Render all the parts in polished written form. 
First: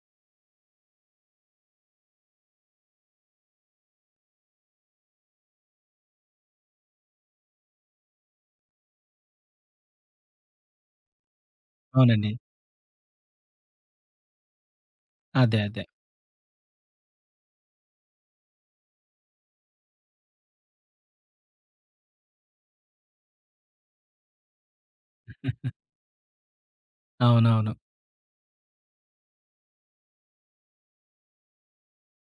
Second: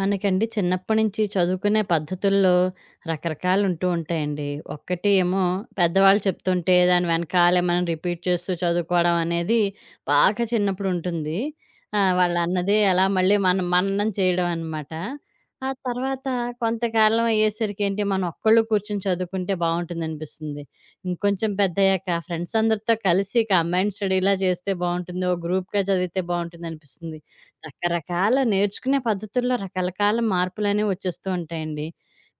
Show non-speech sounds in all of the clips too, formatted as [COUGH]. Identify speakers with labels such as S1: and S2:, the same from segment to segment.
S1: మనకండి చిన్నప్పటి నుంచి చదువుకునే పద్ధతుల్లో రకరకాలు ఉంటూ ఉంటాయండి. ఒక్కటి ఏమో పెద్దవాళ్ళు చెప్తుంటే దాని వెనకాలే మనం రిపీట్ చేస్తూ చదువుకోవడం అనేది బాగా చిన్నప్పుడు ఉంటుంది.
S2: అవునండి.
S1: వాళ్ళన్నదే అలా మళ్ళీ మనం మననం చేయడం అనమాట.
S2: అదే.
S1: ఆ
S2: అదే.
S1: తర్వాత కొంతకాలం అయ్యేసరికి ఏంటి మనం ఒక్కళ్ళు కూర్చొని చదువుకుంటే బావుంటుందనిపిస్తుంది. ఇంకొంచెం పెద్దయ్యాక ఫ్రెండ్స్ అందరితో కలిసి కంబైన్డ్ స్టడీలా చేస్తే బావుంటుంది. ఓ గ్రూప్‌గా చదివితే బావుంటుందనిపిస్తుంది.
S2: అవునవును.
S1: రకరకాల నేర్చుకునే పద్ధతుల్లో రకరకాల మార్పులనేవి వచ్చేస్తూ ఉంటాయండి.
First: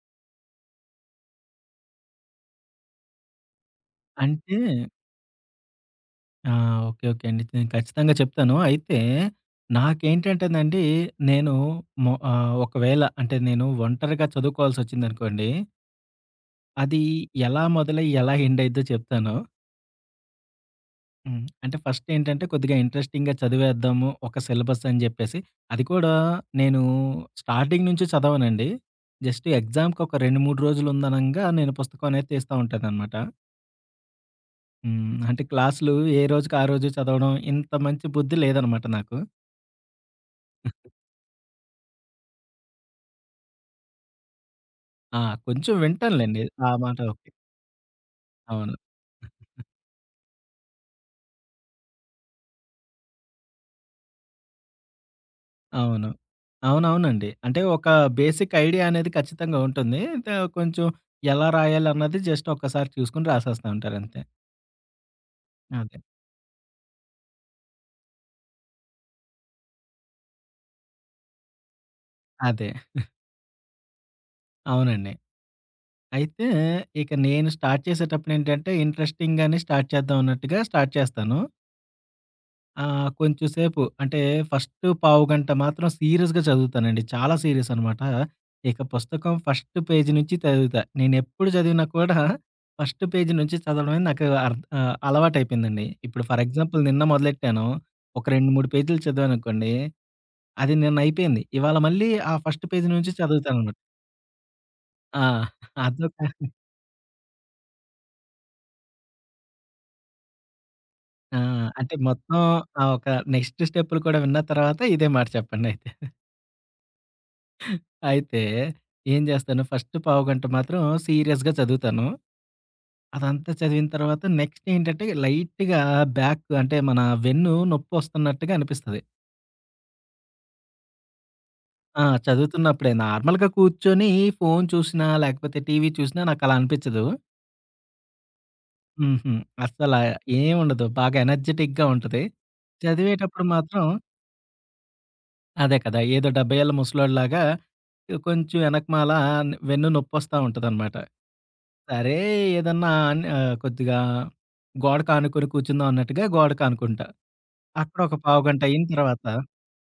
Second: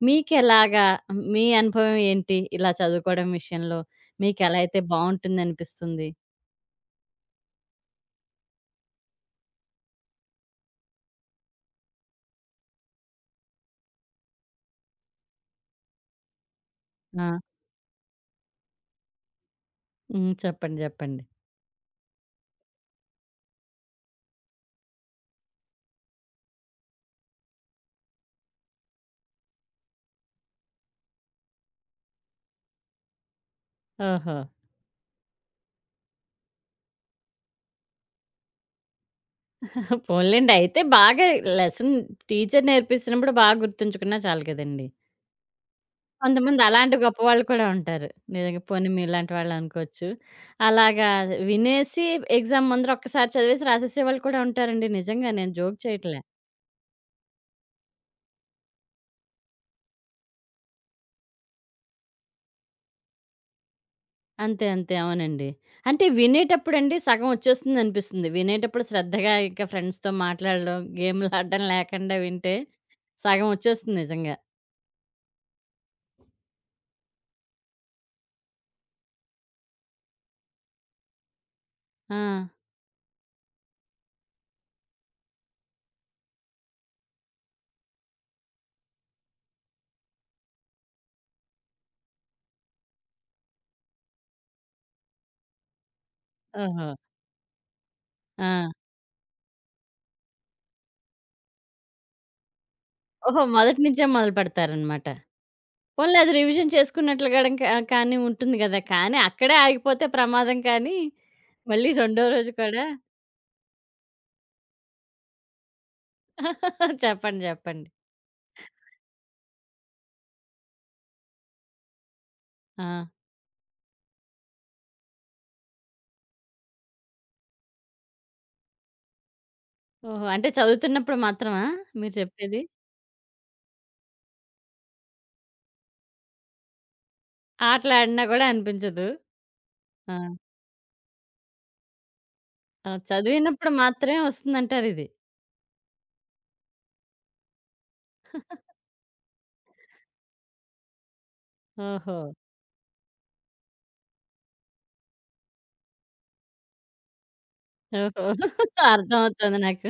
S1: మీకెలాగా మీ అనుభవం ఏంటి? ఇలా చదువుకోవడం విషయంలో
S2: అంటే
S1: మీకెలా అయితే బావుంటుందనిపిస్తుంది?
S2: ఓకే. ఓకే అండి. నేను ఖచ్చితంగా చెప్తాను. అయితే నాకేంటంటేనండి, నేను ఒకవేళ అంటే నేను ఒంటరిగా చదువుకోవాల్సొచ్చిందనుకోండి, అది
S1: ఆ!
S2: ఎలా మొదలై, ఎలా ఎండ్ అయిద్దో చెప్తాను.
S1: హ్మ్. చెప్పండి. చెప్పండి.
S2: హ్మ్. అంటే ఫస్ట్ ఏంటంటే కొద్దిగా ఇంట్రెస్టింగ్‌గా చదివేద్దాము ఒక సిలబస్ అని జెప్పేసి. అది కూడా నేను స్టార్టింగ్ నుంచి చదవనండి. జస్ట్ ఎగ్జామ్‌కి ఒక 2, 3 రోజులుందనంగా నేను పుస్తకం అనేది తీస్తా ఉంటాననమాట.
S1: ఓహో!
S2: హ్మ్. అంటే క్లాసులు ఏ రోజుకి ఆ రోజు చదవడం ఇంత మంచి బుద్ధి లేదనమాట నాకు.
S1: పోన్లెండి. అయితే బాగా లెసన్ టీచర్ నేర్పిస్తున్నప్పుడు బాగా గుర్తుంచుకున్నా చాలు కదండీ.
S2: ఆ! కొంచెం వింటానులెండి.
S1: కొంతమంది
S2: ఆ మాట
S1: అలాంటి
S2: ఓకే.
S1: గొప్పవాళ్ళు కూడా ఉంటారు. నిజంగా
S2: అవును.
S1: పోనీ మీలాంటి వాళ్ళనుకోవచ్చు. అలాగా వినేసి ఎగ్జామ్ ముందర ఒక్కసారి చదివేసి రాసేసేవాళ్ళు కూడా ఉంటారండి. నిజంగా నేను జోక్
S2: అవును.
S1: చేయట్లే.
S2: అవునవునండి. అంటే ఒక బేసిక్ ఐడియా అనేది ఖచ్చితంగా ఉంటుంది. కొంచెం ఎలా రాయాలన్నది జస్ట్ ఒక్కసారి చూసుకొని రాసేస్తా ఉంటారు అంతే.
S1: అంతే. అంతే. అవునండి.
S2: అదే.
S1: అంటే వినేటప్పుడండి సగం వచ్చేస్తుందనిపిస్తుంది. వినేటప్పుడు శ్రద్ధగా ఇక ఫ్రెండ్స్‌తో మాట్లాడడం, గేమ్‌లాడడం లేకుండా వింటే
S2: అదే.
S1: సగం వచ్చేస్తుంది నిజంగా.
S2: అవునండి. అయితే ఇక నేను స్టార్ట్ చేసేటప్పుడేంటంటే ఇంట్రెస్టింగ్‌గానే స్టార్ట్ చేద్దాం అన్నట్టుగా స్టార్ట్ చేస్తాను.
S1: ఆ!
S2: ఆ! కొంచెం సేపు అంటే ఫస్ట్ పావుగంట మాత్రం సీరియస్‌గా చదువుతానండి. చాలా సీరియస్ అనమాట. ఇక పుస్తకం ఫస్ట్ పేజీ నుంచి చదువుతా. నేనెప్పుడు చదివినా కూడా ఫస్ట్ పేజీ నుంచి చదవడమే నాకు అలవాటైపోయిందండి. ఇప్పుడు ఫర్ ఎగ్జాంపుల్
S1: ఆహా!
S2: నిన్న మొదలెట్టాను. ఒక 2,
S1: ఆ!
S2: 3 పేజీలు చదివాననుకోండి. అది నిన్న అయిపోయింది. ఇవాళ మళ్ళీ ఆ ఫస్ట్ పేజీ నుంచి
S1: ఓహో!
S2: చదువుతాననమాట.
S1: మొదటి నుంచే మొదలుపెడతారనమాట.
S2: ఆ! అదొక
S1: పోన్లే అది రివిజన్ చేసుకున్నట్లు గడం కానీ ఉంటుంది గదా! కానీ అక్కడే ఆగిపోతే ప్రమాదం కానీ,
S2: ఆ!
S1: మళ్ళీ
S2: అంటే
S1: రెండో
S2: మొత్తం
S1: రోజు
S2: ఆ
S1: కూడా
S2: ఒక నెక్స్ట్ స్టెప్పులు కూడా విన్న తర్వాత ఇదే మాట చెప్పండయితే.
S1: [LAUGHS] చెప్పండి. చెప్పండి.
S2: అయితే ఏం జేస్తాను, ఫస్ట్ పావుగంట మాత్రం సీరియస్‌గా చదువుతాను.
S1: ఆ!
S2: అదంతా చదివిన తర్వాత నెక్స్ట్ ఏంటంటే, లైట్‌గా బ్యాక్ అంటే మన వెన్ను నొప్పొస్తున్నట్టుగా అనిపిస్తది.
S1: ఓహో! అంటే చదువుతున్నప్పుడు మాత్రమా
S2: ఆ!
S1: మీరు చెప్పేది?
S2: చదువుతున్నప్పుడే. నార్మల్‌గా కూర్చొని ఫోను చూసినా, లేకపోతే టీవీ చూసినా నాకలా అనిపిచ్చదు.
S1: ఆటలాడినా గూడా అనిపించదు.
S2: హుహు. అస్సల
S1: ఆ!
S2: ఏముండదు. బాగా ఎనర్జిటిక్‌గా ఉంటది.
S1: ఆ!
S2: చదివేటప్పుడు
S1: చదివినప్పుడు
S2: మాత్రం
S1: మాత్రమే వస్తుందంటారిది.
S2: అదే కదా! ఏదో 70 ఏళ్ల ముసలోడిలాగా కొంచెం ఎనకమాల వెన్ను నొప్పొస్తా ఉంటదనమాట.
S1: ఓహో!
S2: సరే ఏదన్నా కొద్దిగా గోడకు ఆనుకొని కూర్చుందాం అన్నట్టుగా గోడకు ఆనుకుంటా. అక్కడ ఒక
S1: ఓహో!
S2: పావుగంట అయిన తర్వాత
S1: అర్థమవుతుంది నాకు.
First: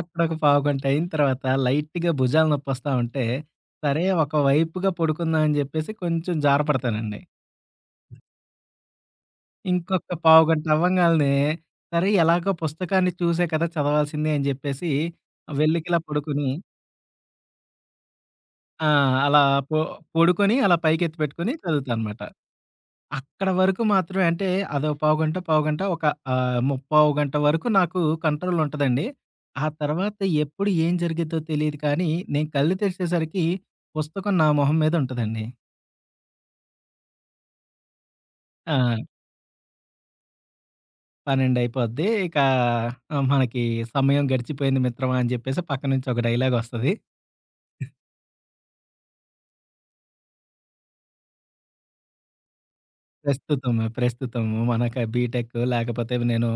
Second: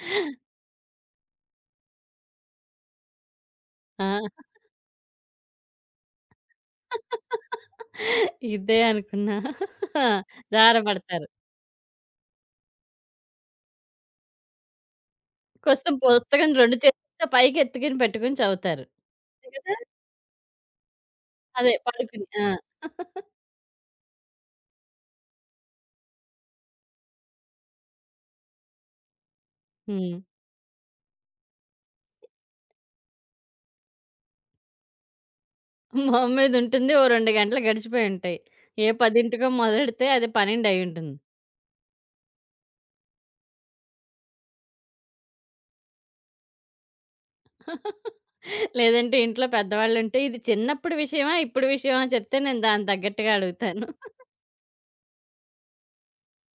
S2: అక్కడ ఒక పావుగంట అయిన తర్వాత లైట్‌గా భుజాలు నొప్పొస్తా ఉంటే, సరే
S1: ఆ!
S2: ఒక వైపుగా పడుకుందాం అని జెప్పేసి కొంచెం జారపడతానండి.
S1: ఇదే అనుకున్నా. ఆ!
S2: ఇంకొక పావుగంట
S1: జార పడతారు.
S2: అవ్వంగాల్నే సరే ఎలాగో పుస్తకాన్ని చూసే కదా చదవాల్సింది అని జెప్పేసి
S1: కోసం
S2: వెల్లికిలా పడుకుని
S1: పుస్తకం 2 చేతులతో పైకి ఎత్తుకొని పెట్టుకొని చదువుతారు.
S2: ఆ! అలా
S1: అంతే కదా!
S2: పొ పొడుకొని అలా పైకెత్తి పెట్టుకొని
S1: అదే
S2: చదువుతానన్నమాట.
S1: పడుకుని. ఆ!
S2: అక్కడ వరకు మాత్రమే అంటే అదో పావుగంట, పావుగంట ఒక ముప్పావు గంట వరకు నాకు కంట్రోల్ ఉంటదండి. ఆ
S1: హ్మ్.
S2: తర్వాత ఎప్పుడు ఏం జరిగిద్దో తెలీదు కానీ, నేను కళ్ళు తెరిచేసరికి పుస్తకం నా మొహం మీద ఉంటదండి.
S1: మొహం మీద ఉంటుంది. ఓ 2 గంటలు గడిచిపోయుంటాయి. ఏ
S2: ఆ!
S1: 10కో మొదలెడితే అది 12 అయ్యుంటుంది.
S2: 12 అయిపోద్ది. ఇక మనకి సమయం గడిచిపోయింది మిత్రమా అని చెప్పేసి పక్క నుంచి ఒక డైలాగొస్తది.
S1: లేదంటే ఇంట్లో పెద్దవాళ్ళుంటే, ఇది చిన్నప్పుడు విషయమా? ఇప్పుడు విషయమా? చెప్తే నేను దానికి తగ్గట్టుగా
S2: ప్రస్తుతం.
S1: అడుగుతాను. [LAUGHS]
S2: ప్రస్తుతము మనక బీటెక్ లేకపోతే నేను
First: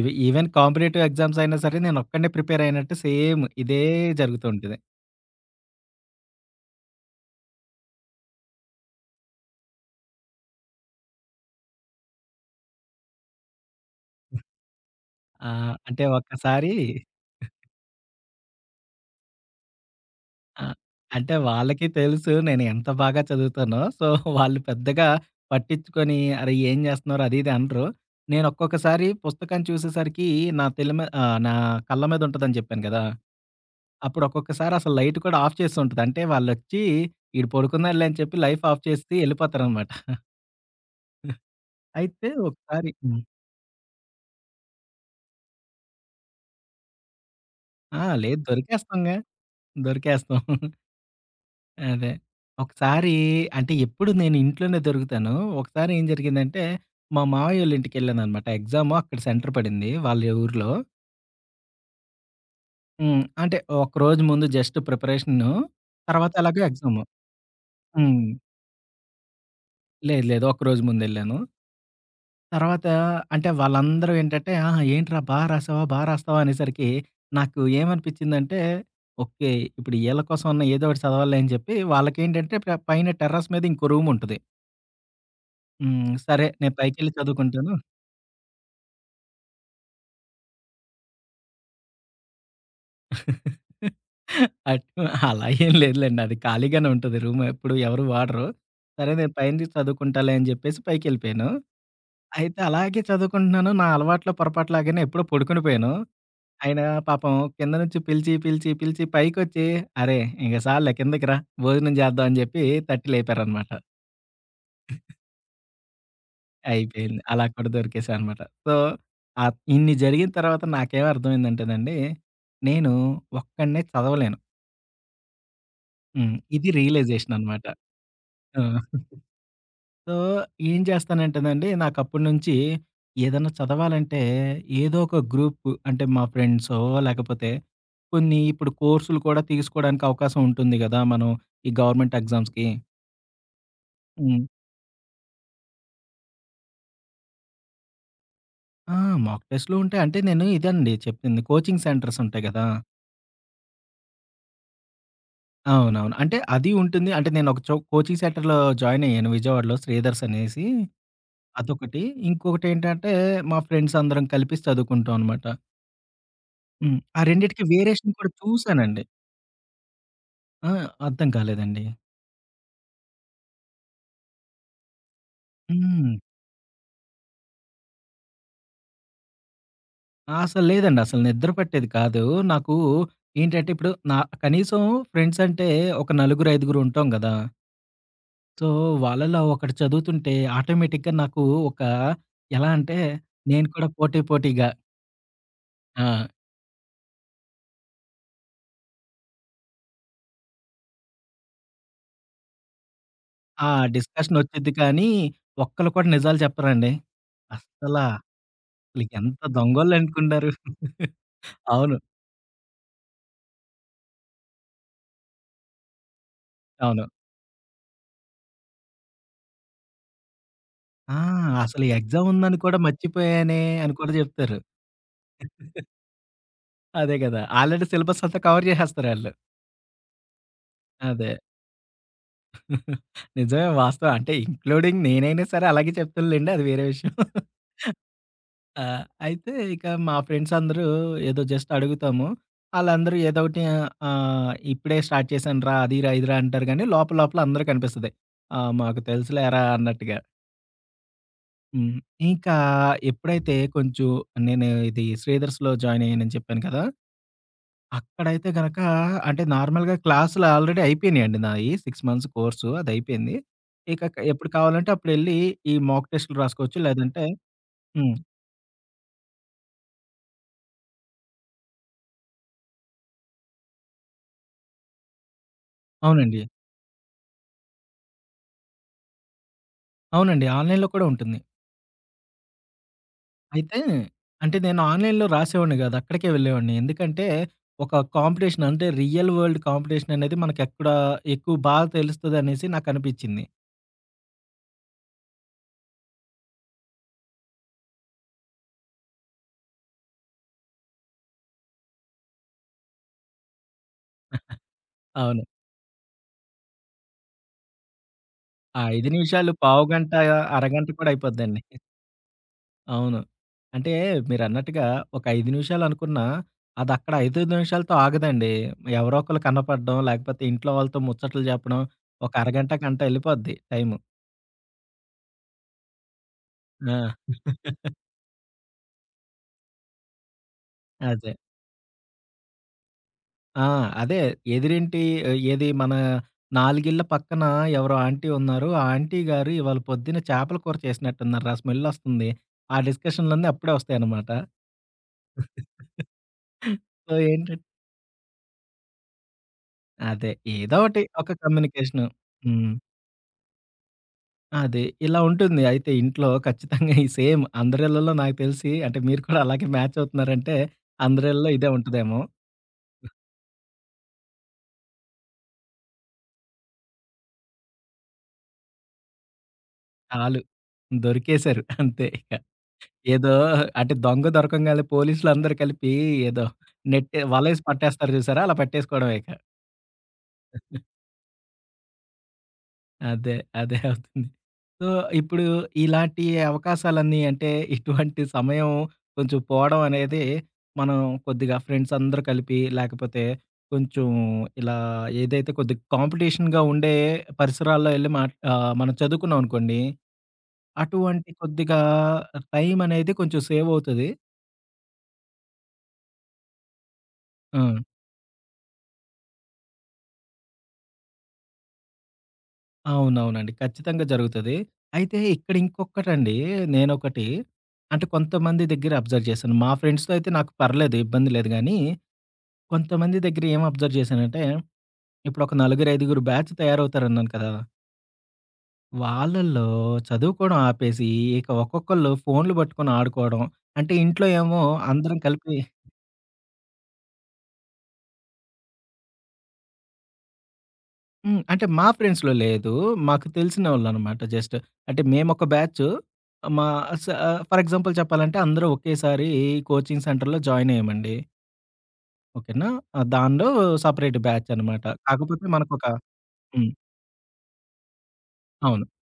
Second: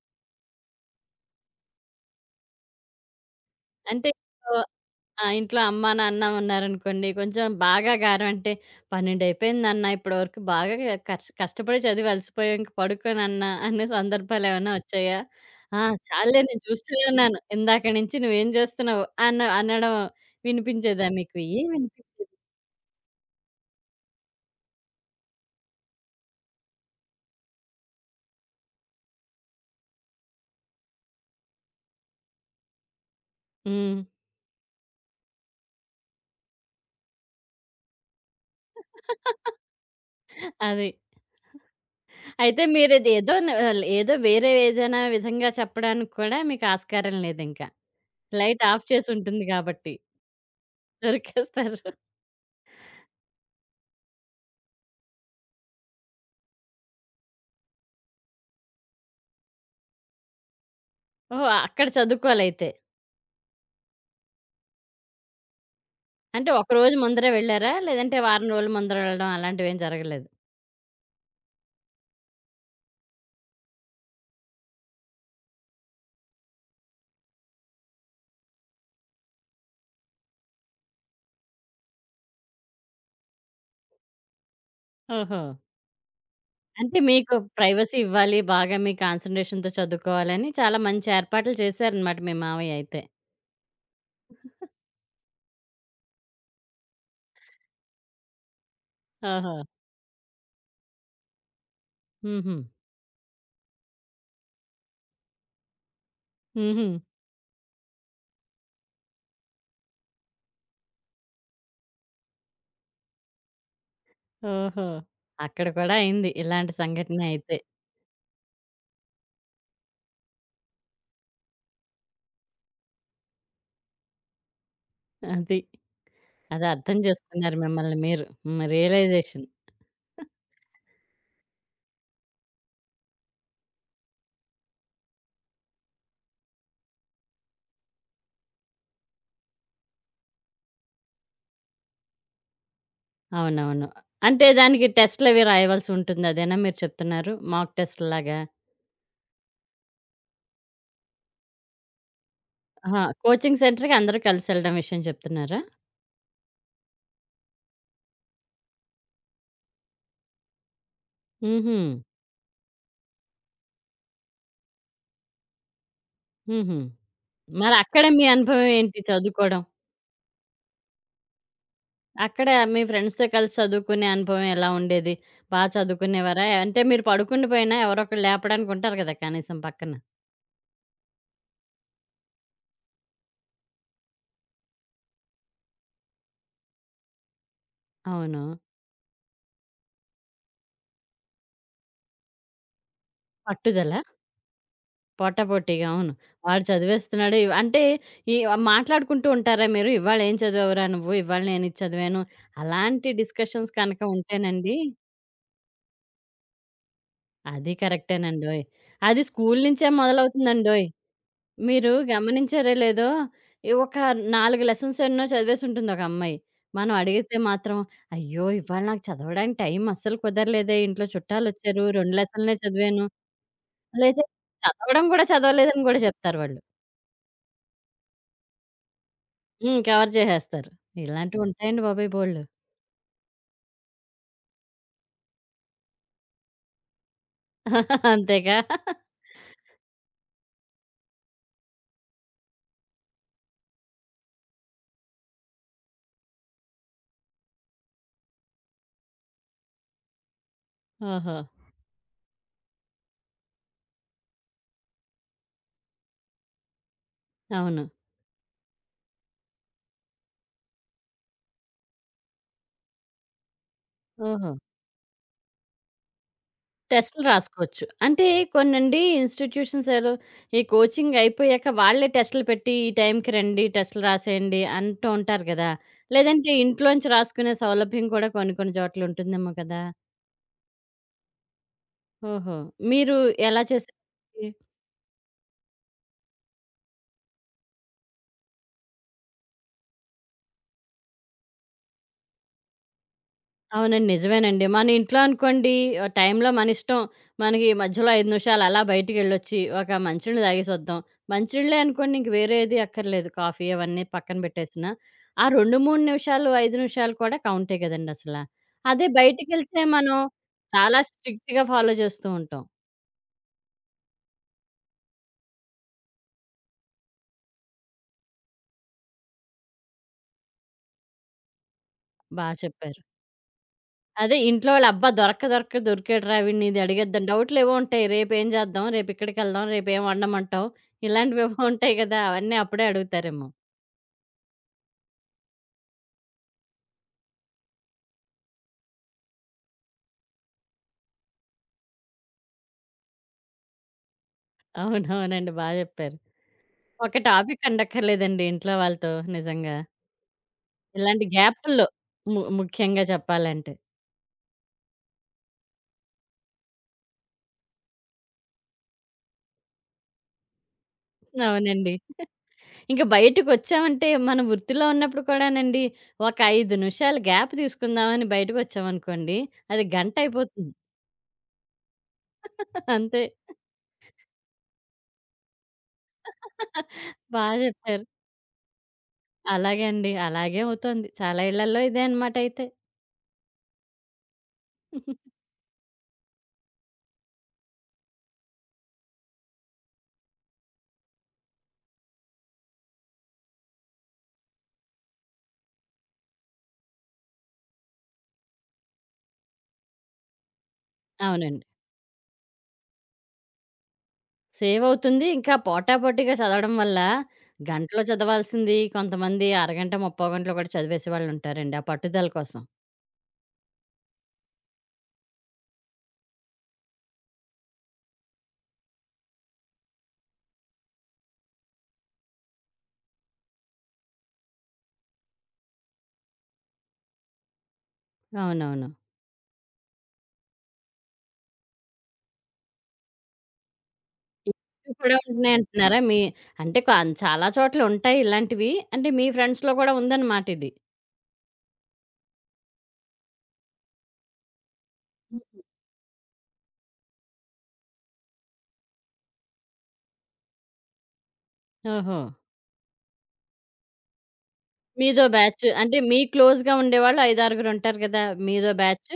S2: ఈవెన్ కాంపిటీటివ్ ఎగ్జామ్స్ అయినా సరే నేనొక్కడినే ప్రిపేర్ అయినట్టు సేమ్ ఇదే
S1: అంటే
S2: జరుగుతూ
S1: ఇంట్లో
S2: ఉంటది.
S1: ఆ! ఇంట్లో అమ్మ, నాన్న ఉన్నారనుకోండి. కొంచెం బాగా గారం అంటే, "12 అయిపోయింది నాన్న ఇప్పటి వరకు బాగా కష్టపడి చదివి అలసిపోయావు. ఇంక పడుకో నాన్న" అనే సందర్భాలేమన్నా వచ్చాయా? "ఆ!
S2: అంటే
S1: చాలులే నేను
S2: ఒక్కసారి
S1: చూస్తూనే ఉన్నాను. ఇందాక నుంచి నువ్వేం చేస్తున్నావు?" అనడం
S2: ఆహ్,
S1: వినిపించేదా
S2: అంటే
S1: మీకు? ఏం
S2: వాళ్ళకి
S1: వినిపించదు.
S2: తెలుసు నేను ఎంత బాగా చదువుతానో. సో, వాళ్ళు పెద్దగా పట్టించుకొని, "అరే! ఏం చేస్తున్నారు?" అది ఇది అనరు. నేనొక్కొక్కసారి పుస్తకాన్ని చూసేసరికి నా తెలి మీ ఆహ్, నా కళ్ళ మీద ఉంటదని చెప్పాను కదా!
S1: హ్మ్.
S2: అప్పుడు ఒక్కొక్కసారి అసలు లైట్ కూడా ఆఫ్ చేసుంటది. అంటే వాళ్ళొచ్చి, "ఈడు పడుకున్నాడులే" అని చెప్పి లైట్ ఆఫ్ చేసి
S1: [LAUGHS]
S2: ఎళ్ళిపోతారనమాట.
S1: అది.
S2: అయితే
S1: అయితే
S2: ఒకసారి
S1: మీరిది
S2: హ్మ్.
S1: ఏదో వేరే ఏదైనా విధంగా చెప్పడానికి కూడా మీకు ఆస్కారం లేదింకా.
S2: ఆ! లేదు,
S1: లైట్ ఆఫ్
S2: దొరికేస్తాంగా.
S1: చేసుంటుంది కాబట్టి.
S2: దొరికేస్తాం.
S1: దొరికేస్తారు.
S2: అదే. ఒకసారి అంటే ఎప్పుడు నేను ఇంట్లోనే దొరుకుతాను. ఒకసారి ఏం జరిగిందంటే, మా మావయ్యోళ్ళ ఇంటికెళ్ళాననమాట. ఎగ్జాము అక్కడ సెంటర్ పడింది వాళ్ళ ఊర్లో.
S1: ఓహ్! అక్కడ చదువుకోవాలయితే.
S2: హ్మ్. అంటే ఒకరోజు ముందు జస్ట్ ప్రిపరేషను. తర్వాత
S1: అంటే
S2: ఎలాగో
S1: ఒకరోజు
S2: ఎగ్జాము.
S1: ముందరే వెళ్లారా? లేదంటే
S2: హ్మ్.
S1: వారం రోజుల ముందర వెళ్ళడం అలాంటివేం
S2: లేదు
S1: జరగలేదు.
S2: లేదు. ఒకరోజు ముందెళ్ళాను. తర్వాత అంటే వాళ్ళందరూ ఏంటంటే, "ఆహా! ఏంట్రా బా రాసావా? బా రాస్తావా?" అనేసరికి నాకు ఏమనిపించిందంటే, ఓకే. ఇప్పుడు ఈళ్ళ కోసం అన్న ఏదో ఒకటి చదవాలిలే అని చెప్పి, వాళ్ళకేంటంటే పైన టెర్రస్ మీద ఇంకో రూమ్ ఉంటది.
S1: ఓహో!
S2: హ్మ్. సరే, నేను
S1: అంటే
S2: పైకెళ్ళి
S1: మీకు
S2: చదువుకుంటాను.
S1: ప్రైవసీ ఇవ్వాలి. బాగా మీ కాన్సంట్రేషన్‌తో చదువుకోవాలని చాలా మంచి ఏర్పాట్లు చేశారనమాట మీ మావయ్య అయితే.
S2: [LAUGHS] అటు అలా ఏం లేదులెండి. అది ఖాళీగానే ఉంటది రూమ్. ఎప్పుడు ఎవరు వాడరు. సరే, నేను
S1: ఓహో!
S2: పైనుంచి చదువుకుంటాలే అని చెప్పేసి పైకెళ్ళిపోయాను.
S1: హుహు.
S2: అయితే అలాగే చదువుకుంటున్నాను. నా అలవాట్లో పొరపాటులాగానే ఎప్పుడో పడుకొని పోయాను. ఆయన
S1: హుహు.
S2: పాపం కింద నుంచి పిలిచి, పిలిచి, పిలిచి పైకొచ్చి, "అరే! ఇంక సాల్లే కిందకి రా, భోజనం చేద్దాం" అని చెప్పి తట్టి లేపారనమాట.
S1: ఓహో! అక్కడ కూడా అయింది ఇలాంటి
S2: అయిపోయింది.
S1: సంఘటన
S2: అలా
S1: అయితే.
S2: కూడా దొరికేసానమాట. సో, ఇన్ని జరిగిన తర్వాత నాకేం అర్థమైందంటేనండి, నేను ఒక్కడినే చదవలేను.
S1: అది.
S2: హ్మ్.
S1: అదే
S2: ఇది
S1: అర్థం
S2: రియలైజేషన్
S1: చేసుకున్నారు
S2: అనమాట.
S1: మిమ్మల్ని మీరు.
S2: ఆ!
S1: హ్మ్. రియలైజేషన్.
S2: సో, ఏం చేస్తానంటేనండి నాకప్పటి నుంచి ఏదన్నా చదవాలంటే ఏదో ఒక గ్రూప్ అంటే మా ఫ్రెండ్సో లేకపోతే కొన్ని ఇప్పుడు కోర్సులు కూడా తీసుకోవడానికి అవకాశం ఉంటుంది గదా! మనం ఈ గవర్నమెంట్ ఎగ్జామ్స్‌కి.
S1: అవునవును.
S2: హ్మ్.
S1: అంటే దానికి టెస్ట్‌లవి రాయవలసి ఉంటుంది. అదేనా మీరు చెప్తున్నారు? మాక్ టెస్ట్‌లాగా?
S2: ఆ! మాక్ టెస్ట్‌లు ఉంటాయి. అంటే నేను ఇదండి చెప్తుంది కోచింగ్ సెంటర్స్ ఉంటాయి గదా!
S1: ఆహా! కోచింగ్ సెంటర్‌కి అందరూ కలిసెళ్ళడం విషయం చెప్తున్నారా?
S2: అవునవును. అంటే అది ఉంటుంది. అంటే నేను ఒక చో కోచింగ్ సెంటర్‌లో జాయిన్ అయ్యాను విజయవాడలో శ్రీధర్స్ అనేసి.
S1: హుహు.
S2: అదొకటి. ఇంకొకటేంటంటే మా ఫ్రెండ్స్ అందరం కలిపి చదువుకుంటాం అనమాట.
S1: హుహు.
S2: హ్మ్. ఆ రెండిటికి
S1: మరక్కడ
S2: వేరియేషన్
S1: మీ
S2: కూడా
S1: అనుభవం ఏంటి
S2: చూసానండి.
S1: చదువుకోవడం?
S2: ఆ! అర్థం కాలేదండి.
S1: అక్కడ మీ ఫ్రెండ్స్‌తో కలిసి చదువుకునే అనుభవం ఎలా ఉండేది? బా
S2: హ్మ్.
S1: చదువుకునేవారా? అంటే మీరు పడుకుండిపోయినా ఎవరో ఒకళ్ళు లేపడానికి ఉంటారు కదా! కనీసం పక్కన.
S2: అసలు లేదండి. అసలు నిద్ర పట్టేది కాదు. నాకు ఏంటంటే ఇప్పుడు నా కనీసం ఫ్రెండ్స్ అంటే ఒక నలుగురు, ఐదుగురు ఉంటాం గదా!
S1: అవును.
S2: సో, వాళ్ళలో ఒకడు చదువుతుంటే ఆటోమేటిక్‌గా నాకు ఒక ఎలా అంటే నేను కూడా
S1: పట్టుదల?
S2: పోటీ పోటీగా
S1: పోటాపోటీగా. అవును.
S2: ఆ!
S1: వాడు చదివేస్తున్నాడు. అంటే ఈ మాట్లాడుకుంటూ ఉంటారా మీరు? "ఇవాళ ఏం చదివావురా నువ్వు? ఇవాళ నేను ఇది చదివాను." అలాంటి
S2: ఆ
S1: డిస్కషన్స్ కనుక
S2: డిస్కషన్ వచ్చిద్ది
S1: ఉంటేనండి
S2: కానీ ఒక్కళ్ళు కూడా నిజాలు చెప్పరండి.
S1: అది
S2: అస్సలా
S1: కరెక్టేనండోయ్!
S2: అసలు
S1: అది
S2: ఎంత
S1: స్కూల్ నుంచే
S2: దొంగోళ్ళు అనుకున్నారు.
S1: మొదలవుతుందండోయ్! మీరు
S2: అవును.
S1: గమనించారో లేదో, ఈ ఒక 4 లెసన్స్ ఎన్నో చదివేసుంటుంది ఒక అమ్మాయి. మనం
S2: అవును.
S1: అడిగితే మాత్రం, "అయ్యో! ఇవాళ నాకు చదవడానికి టైం అస్సలు కుదరలేదే. ఇంట్లో
S2: ఆ! అసలు
S1: చుట్టాలొచ్చారు. 2
S2: ఎగ్జామ్
S1: లెసన్లే
S2: ఉందని కూడా
S1: చదివాను."
S2: మర్చిపోయానే అని కూడా
S1: లేదా
S2: జెప్తారు.
S1: చదవడం గూడా చదవలేదని గూడా జెప్తారు వాళ్ళు.
S2: అదే గదా! ఆల్రెడీ సిలబస్ అంతా కవర్ జేసేస్తారాళ్ళు.
S1: హ్మ్. కవర్ చేసేస్తారు.
S2: అదే.
S1: ఇలాంటివుంటాయండి బాబోయ్ బోలెడు.
S2: నిజమే వాస్తవం. అంటే ఇంక్లూడింగ్ నేనైనా సరే అలాగే చెప్తానులెండి. అది వేరే విషయం.
S1: అంతేగా?
S2: ఆ! అయితే ఇక మా ఫ్రెండ్స్ అందరూ ఏదో జస్ట్ అడుగుతాము. ఆళ్ళందరూ ఏదో ఒకటి ఆహ్, ఆహ్, ఇప్పుడే స్టార్ట్ చేశానురా అదిరా, ఇదిరా అంటారు గానీ లోపల లోపల అందరూ కనిపిస్తది. ఆ! మాకు తెలుసులేరా అన్నట్టుగా.
S1: ఓహో!
S2: హ్మ్. ఇంకా ఎప్పుడైతే కొంచెం నేను ఇది శ్రీధర్స్‌లో జాయిన్ అయ్యానని చెప్పాను కదా!
S1: అవును.
S2: అక్కడైతే గనక అంటే నార్మల్‌గా క్లాసులు ఆల్రెడీ అయిపోయినాయండి నాయి. 6 మంత్స్ కోర్సు అదయిపోయింది. ఇక ఎప్పుడు
S1: ఓహో!
S2: కావాలంటే అప్పుడెళ్లి ఈ మాక్ టెస్ట్‌లు రాసుకోవచ్చు. లేదంటే
S1: టెస్ట్‌లు రాసుకోవచ్చు.
S2: హ్మ్.
S1: అంటే కొన్నండి ఇన్‌స్టిట్యూషన్స్ ఏదో ఈ కోచింగ్ అయిపోయాక వాళ్ళే టెస్ట్‌లు పెట్టి ఈ టైంకి రండి, టెస్ట్‌లు రాసేయండి అంటూ ఉంటారు కదా!
S2: అవునండి.
S1: లేదంటే ఇంట్లోంచి రాసుకునే సౌలభ్యం కూడా కొన్ని కొన్ని చోట్ల ఉంటుందేమో కదా!
S2: అవునండి. ఆన్‌లైన్‌లో కూడా ఉంటుంది.
S1: ఓహో! మీరు ఎలా
S2: అయితే
S1: చేసారండి?
S2: అంటే నేను ఆన్‌లైన్‌లో రాసేవాడిని గాదు. అక్కడికే వెళ్ళేవాడిని. ఎందుకంటే ఒక కాంపిటీషన్ అంటే రియల్ వరల్డ్ కాంపిటీషన్ అనేది మనకెక్కడ ఎక్కువ బాగా తెలుస్తదనేసి నాకనిపిచ్చింది.
S1: అవునండి. నిజమేనండి. మన ఇంట్లో అనుకోండి టైంలో మనిష్టం. మనకి మధ్యలో 5 నిమిషాలు అలా బయటికెళ్ళొచ్చి, ఒక మంచినీళ్ళు తాగేసొద్దాం. మంచినీళ్ళే అనుకోండి ఇంక వేరే ఏది అక్కర్లేదు. కాఫీ అవన్నీ పక్కన పెట్టేసినా,
S2: అవును.
S1: ఆ 2, 3 నిమిషాలు, 5 నిమిషాలు కూడా కౌంటే కదండీ అసలా.
S2: ఆ
S1: అదే
S2: 5 నిమిషాలు
S1: బయటికెళ్తే
S2: పావుగంట,
S1: మనం
S2: అరగంట
S1: చాలా
S2: కూడా అయిపోద్దండి.
S1: స్ట్రిక్ట్‌గా ఫాలో చేస్తూ ఉంటాం.
S2: అవును. అంటే మీరన్నట్టుగా ఒక 5 నిమిషాలనుకున్నా, అదక్కడ 5 నిమిషాలతో ఆగదండి. ఎవరో ఒకళ్ళు కనపడడం, లేకపోతే ఇంట్లో వాళ్ళతో ముచ్చట్లు చెప్పడం, ఒక
S1: బా
S2: అరగంట, గంట
S1: చెప్పారు.
S2: ఎళ్ళిపోద్ది టైము.
S1: అదే ఇంట్లో వాళ్ళు, "అబ్బా! దొరక్క దొరక్క దొరికాడురా వీడిని ఇది
S2: ఆ!
S1: అడిగేద్దాం." డౌట్‌లేవో ఉంటాయి. రేపేం చేద్దాం? రేపిక్కడికెళ్దాం? రేపేం వండమంటావు?
S2: అదే.
S1: ఇలాంటివేవో ఉంటాయి కదా! అవన్నీ అప్పుడే అడుగుతారేమో.
S2: ఆ! అదే ఎదిరింటి ఏది మన నాలుగిళ్ళ పక్కన ఎవరో ఆంటీ ఉన్నారు. ఆ ఆంటీ గారు ఇవాళ పొద్దున చేపల కూర చేసినట్టున్నారు. ఆ స్మెల్లొస్తుంది. ఆ డిస్కషన్‌లన్నీ అప్పుడే వస్తాయన్నమాట.
S1: అవునవునండి. బా జెప్పారు.
S2: సో,
S1: ఒక
S2: ఏంటంటే
S1: టాపిక్ అనక్కర్లేదండి ఇంట్లో వాళ్ళతో నిజంగా.
S2: అదే. ఏదో ఒకటి
S1: ఇలాంటి
S2: ఒక
S1: గ్యాపుల్లో
S2: కమ్యూనికేషను.
S1: ము
S2: హ్మ్.
S1: ముఖ్యంగా చెప్పాలంటే.
S2: అదే. ఇలా ఉంటుంది. అయితే ఇంట్లో ఖచ్చితంగా ఈ సేమ్ అందరిళ్ళలో నాకు తెలిసి అంటే మీరు కూడా అలాగే మ్యాచ్ అవుతున్నారంటే అందరిళ్ళలో ఇదే
S1: అవునండి.
S2: ఉంటదేమో!
S1: ఇంక బయటకొచ్చామంటే మన వృత్తిలో ఉన్నప్పుడు కూడానండి ఒక 5 నిమిషాలు గ్యాప్ తీసుకుందామని బయటకొచ్చామనుకోండి అది
S2: చాలు.
S1: గంటయిపోతుంది.
S2: దొరికేసారు. అంతే ఇక.
S1: అంతే.
S2: ఏదో అంటే దొంగ దొరకంగానే పోలీసులందరూ కలిపి ఏదో నెట్
S1: బా
S2: వలేసి
S1: జెప్పారు.
S2: పట్టేస్తారు చూసారా? అలా పట్టేసుకోవడమే ఇక.
S1: అలాగే అండి. అలాగే అవుతోంది. చాలా ఇళ్లల్లో ఇదే అనమాటయితే.
S2: అదే. అదే అవుతుంది. సో, ఇప్పుడు ఇలాంటి అవకాశాలన్నీ అంటే ఇటువంటి సమయం కొంచెం పోవడం అనేది మనం కొద్దిగా ఫ్రెండ్స్ అందరూ కలిపి లేకపోతే కొంచెం ఇలా ఏదైతే కొద్దిగా కాంపిటీషన్‌గా ఉండే పరిసరాల్లో ఎళ్లి మనం చదువుకున్నాం అనుకోండి. అటువంటి
S1: అవునండి.
S2: కొద్దిగా టైం అనేది కొంచెం సేవ్ అవుతది.
S1: సేవవుతుంది. ఇంకా పోటాపోటీగా చదవడం వల్ల
S2: ఆ!
S1: గంటలో చదవాల్సింది కొంతమంది అరగంట, ముప్పో గంటలో కూడా చదివేసేవాళ్ళుంటారండి ఆ పట్టుదల కోసం.
S2: అవునవునండి. ఖచ్చితంగా జరుగుతది. అయితే ఇక్కడ ఇంకొకటండి నేనొకటి అంటే కొంతమంది దగ్గర అబ్జర్వ్ చేశాను. మా ఫ్రెండ్స్‌తో అయితే నాకు పర్లేదు ఇబ్బంది లేదు గానీ, కొంతమంది దగ్గర ఏం అబ్జర్వ్ చేశానంటే, ఇప్పుడొక నలుగురు, ఐదుగురు బ్యాచ్ తయారవుతారన్నాను కదా!
S1: అవునవును.
S2: వాళ్ళల్లో చదువుకోవడం ఆపేసి, ఇక ఒక్కొక్కళ్ళు ఫోన్‌లు పట్టుకొని ఆడుకోవడం. అంటే ఇంట్లో ఏమో
S1: ఇవి కూడా
S2: అందరం కలిపి
S1: ఉంటున్నాయంటున్నారా? మీ అంటే చాలా చోట్ల ఉంటాయి ఇలాంటివి. అంటే మీ ఫ్రెండ్స్‌లో కూడా ఉందన్నమాట ఇది.
S2: హ్మ్. అంటే మా ఫ్రెండ్స్‌లో లేదు. మాకు తెలిసినోళ్ళనమాట జస్ట్. అంటే మేమొక
S1: హ్మ్.
S2: బ్యాచు. మా స ఫర్ ఎగ్జాంపుల్ చెప్పాలంటే అందరూ ఒకేసారి కోచింగ్ సెంటర్‌లో జాయిన్ అయ్యామండి.
S1: ఓహో!
S2: ఓకేనా? దానిలో సెపరేట్ బ్యాచ్ అనమాట.
S1: మీదో
S2: కాకపోతే
S1: బ్యాచ్
S2: మనకొక
S1: అంటే మీ
S2: హ్మ్.
S1: క్లోజ్‌గా ఉండేవాళ్ళు 5, 6 ఉంటారు కదా! మీదో
S2: అవును.
S1: బ్యాచ్.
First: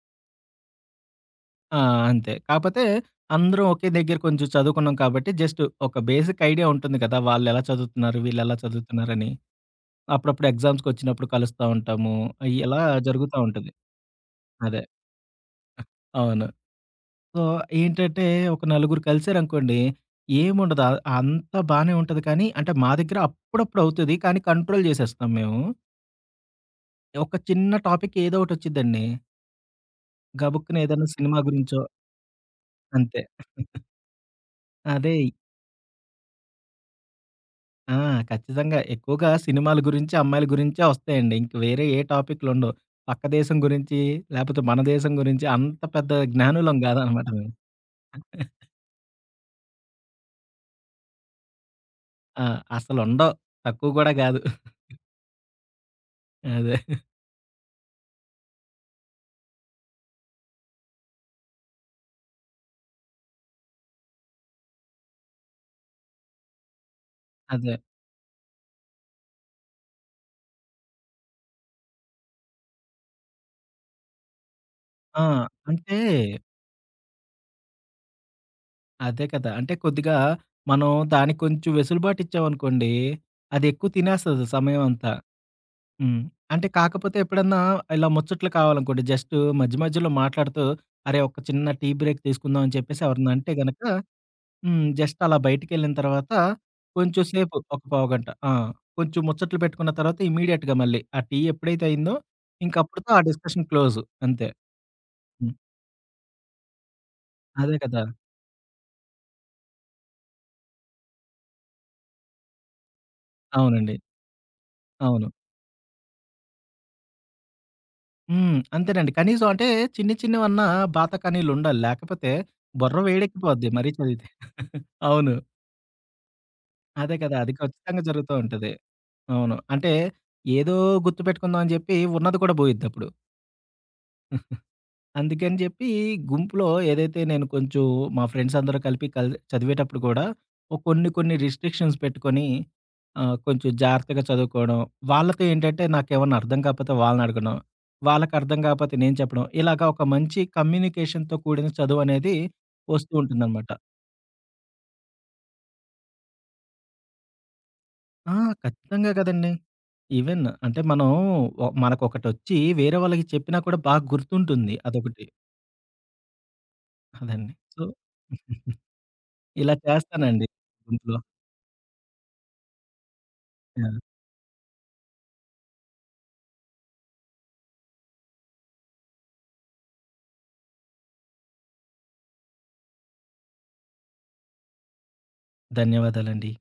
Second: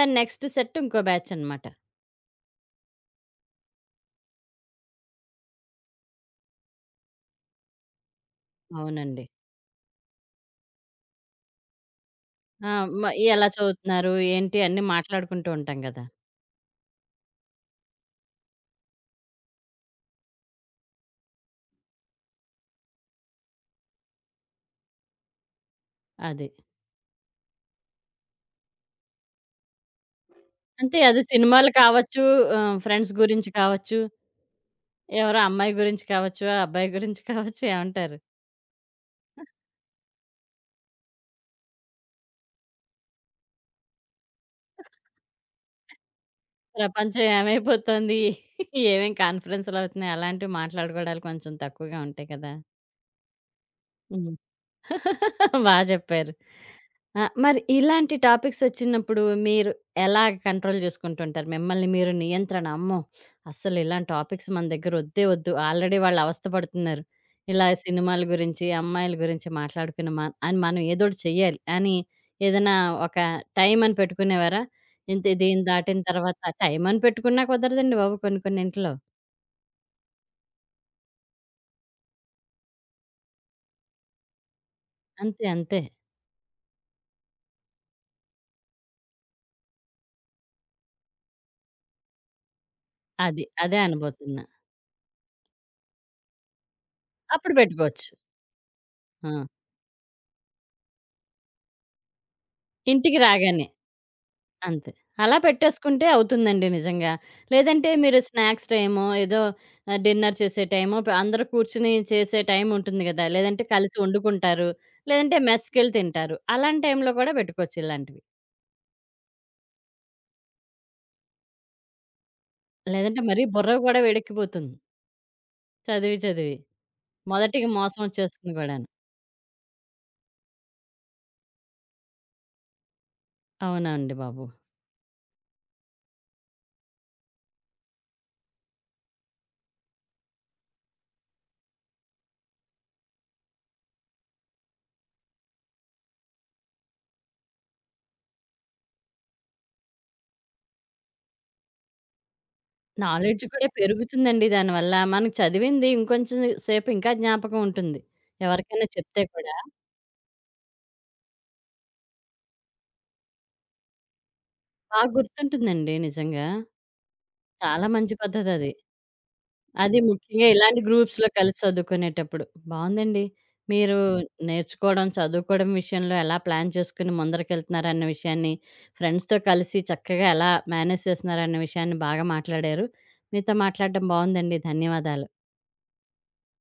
S1: దాని నెక్స్ట్ సెట్ ఇంకో బ్యాచ్ అనమాట.
S2: ఆ! అంతే. కాపోతే అందరం ఒకే దగ్గర కొంచెం చదువుకున్నాం కాబట్టి జస్ట్ ఒక బేసిక్ ఐడియా ఉంటుంది కదా! వాళ్ళెలా చదువుతున్నారు, వీళ్ళెలా
S1: అవునండి.
S2: చదువుతున్నారని. అప్పుడప్పుడు ఎగ్జామ్స్‌కొచ్చినప్పుడు కలుస్తా ఉంటాము.
S1: ఆ!
S2: ఇలా
S1: మ
S2: జరుగుతా
S1: ఎలా
S2: ఉంటది.
S1: చదువుతున్నారు? ఏంటి అన్నీ
S2: అదే.
S1: మాట్లాడుకుంటూ ఉంటాం గదా!
S2: అవును. సో, ఏంటంటే ఒక నలుగురు కలిసారనుకోండి, ఏముండదు. అంతా బానే ఉంటది కానీ, అంటే మా దగ్గర అప్పుడప్పుడు అవుతది. కానీ కంట్రోల్ జేసేస్తాం మేము.
S1: అది.
S2: ఒక చిన్న టాపిక్ ఏదో ఒకటి వచ్చిద్దండి. గబుక్కున
S1: అంతే.
S2: ఏదైనా
S1: అది
S2: సినిమా
S1: సినిమాలు
S2: గురించో
S1: కావచ్చు, ఫ్రెండ్స్
S2: అంతే.
S1: గురించి కావచ్చు,
S2: అదే
S1: ఎవరో అమ్మాయి గురించి కావచ్చు, ఆ అబ్బాయి గురించి కావచ్చు
S2: ఆ!
S1: ఏమంటారు?
S2: ఖచ్చితంగా. ఎక్కువగా సినిమాల గురించి, అమ్మాయిల గురించే వస్తాయండి. ఇంక వేరే ఏ టాపిక్‌లుండవు. పక్క దేశం గురించి, లేపోతే మన దేశం గురించి అంత పెద్ద జ్ఞానులం
S1: ప్రపంచం
S2: గాదనమాట మేము.
S1: ఏమైపోతోంది? ఏమేం కాన్ఫరెన్స్‌లవుతున్నాయి? అలాంటివి మాట్లాడుకోవడాలు కొంచెం తక్కువగా ఉంటాయి
S2: ఆ!
S1: కదా!
S2: అసలుండవు. తక్కువ గూడా
S1: హ్మ్.
S2: గాదు.
S1: బా చెప్పారు.
S2: అదే.
S1: ఆ! మరి ఇలాంటి టాపిక్స్ వచ్చినప్పుడు మీరు ఎలా కంట్రోల్ జేసుకుంటుంటారు? మిమ్మల్ని మీరు నియంత్రణ అమ్మో! అస్సలు ఇలాంటి టాపిక్స్ మన దగ్గర వద్దే వద్దు. ఆల్రెడీ వాళ్ళు అవస్థ పడుతున్నారు. ఇలా
S2: అదే.
S1: సినిమాల గురించి, అమ్మాయిల గురించి మాట్లాడుకుని అని మనం ఏదోటి చెయ్యాలి అని ఏదైనా ఒక టైం అని పెట్టుకునేవారా?
S2: ఆ!
S1: ఇంత దీన్ని
S2: అంటే
S1: దాటిన తర్వాత టైం అని పెట్టుకున్నా కుదరదండి బాబు కొన్ని కొన్ని ఇంట్లో.
S2: అదే కదా! అంటే కొద్దిగా మనం దానికి కొంచెం వెసులుబాటు ఇచ్చామనుకోండి, అది ఎక్కువ తినేస్తది సమయం అంతా.
S1: అంతే అంతే.
S2: హ్మ్. అంటే కాకపోతే ఎప్పుడన్నా ఇలా ముచ్చట్లు కావాలనుకోండి, జస్ట్ మధ్యలో మాట్లాడుతూ, అరే! ఒక చిన్న టీ బ్రేక్ తీసుకుందాం అని చెప్పేసి ఎవరన్నా
S1: అది.
S2: అంటే
S1: అదే
S2: గనక
S1: అనబోతున్నా.
S2: హ్మ్. జస్ట్ అలా బయటికెళ్ళిన తర్వాత కొంచెం
S1: అప్పుడు
S2: సేపు ఒక
S1: పెట్టుకోవచ్చు.
S2: పావుగంట ఆ! కొంచెం
S1: ఆ!
S2: ముచ్చట్లు పెట్టుకున్న తర్వాత ఇమ్మీడియేట్‌గా మళ్ళీ ఆ టీ ఎప్పుడైతే అయిందో ఇంకప్పుడుతో
S1: ఇంటికి
S2: ఆ డిస్కషన్
S1: రాగానే.
S2: క్లోజ్ అంతే.
S1: అంతే. అలా
S2: హ్మ్.
S1: పెట్టేసుకుంటే అవుతుందండి నిజంగా.
S2: అదే
S1: లేదంటే
S2: కదా!
S1: మీరు స్నాక్స్ టైమో, ఏదో డిన్నర్ చేసే టైమో అందరూ కూర్చొని చేసే టైం ఉంటుంది గదా! లేదంటే
S2: అవునండి.
S1: కలిసి వండుకుంటారు.
S2: అవును.
S1: లేదంటే మెస్‌కెళ్ళి తింటారు. అలాంటి టైంలో కూడా పెట్టుకోవచ్చు ఇలాంటివి.
S2: హ్మ్. అంతేనండి. కనీసం అంటే చిన్ని చిన్నవన్నా బాతకానీలుండాలి. లేకపోతే బుర్ర
S1: లేదంటే మరీ
S2: వేడెక్కిపోద్ది
S1: బుర్ర
S2: మరీ
S1: గూడా
S2: చదివితే.
S1: వేడెక్కిపోతుంది.
S2: అవును.
S1: చదివి చదివి.
S2: అదే కదా! అది
S1: మొదటికి మోసం
S2: ఖచ్చితంగా జరుగుతూ
S1: వచ్చేస్తుంది
S2: ఉంటది.
S1: గూడాను.
S2: అవును. అంటే ఏదో గుర్తుపెట్టుకుందాం అని జెప్పి ఉన్నది కూడా బోయిద్దప్పుడు.
S1: అవునండి బాబు.
S2: అందుకని చెప్పి గుంపులో ఏదైతే నేను కొంచెం మా ఫ్రెండ్స్ అందరూ కలిపి చదివేటప్పుడు కూడా ఓ కొన్ని కొన్ని రిస్ట్రిక్షన్స్ పెట్టుకొని కొంచెం జాగ్రత్తగా చదువుకోవడం. వాళ్ళతో ఏంటంటే నాకేమన్నా అర్థం కాకపోతే వాళ్ళని అడగడం. వాళ్ళకి అర్థం కాకపోతే నేను చెప్పడం. ఇలాగా ఒక మంచి కమ్యూనికేషన్‌తో కూడిన చదువనేది వస్తూ
S1: నాలెడ్జ్ కూడా
S2: ఉంటుందనమాట.
S1: పెరుగుతుందండి దానివల్ల. మనం చదివింది ఇంకొంచెం సేపు ఇంకా జ్ఞాపకం ఉంటుంది.
S2: ఆ!
S1: ఎవరికైనా
S2: ఖచ్చితంగా
S1: చెప్తే
S2: కదండీ.
S1: కూడా
S2: ఈవెన్ అంటే మనం మనకొకటొచ్చి వేరే వాళ్ళకి చెప్పినా కూడా బాగా గుర్తుంటుంది
S1: బా
S2: అదొకటి.
S1: గుర్తుంటుందండి నిజంగా.
S2: అదండి. సో,
S1: చాలా మంచి పద్ధతది. అది
S2: [LAUGHS] ఇలా
S1: అది ముఖ్యంగా
S2: చేస్తానండి
S1: ఇలాంటి
S2: గుంపులో.
S1: గ్రూప్స్‌లో కలిసి చదువుకునేటప్పుడు. బావుందండి.
S2: ఆ!
S1: మీరు నేర్చుకోవడం, చదువుకోవడం విషయంలో ఎలా ప్లాన్ చేసుకొని ముందరకెళ్తున్నారన్న విషయాన్ని, ఫ్రెండ్స్‌తో కలిసి చక్కగా ఎలా మేనేజ్ చేస్తున్నారన్న విషయాన్ని బాగా మాట్లాడారు. మీతో మాట్లాడడం బావుందండి. ధన్యవాదాలు.
S2: ధన్యవాదాలండి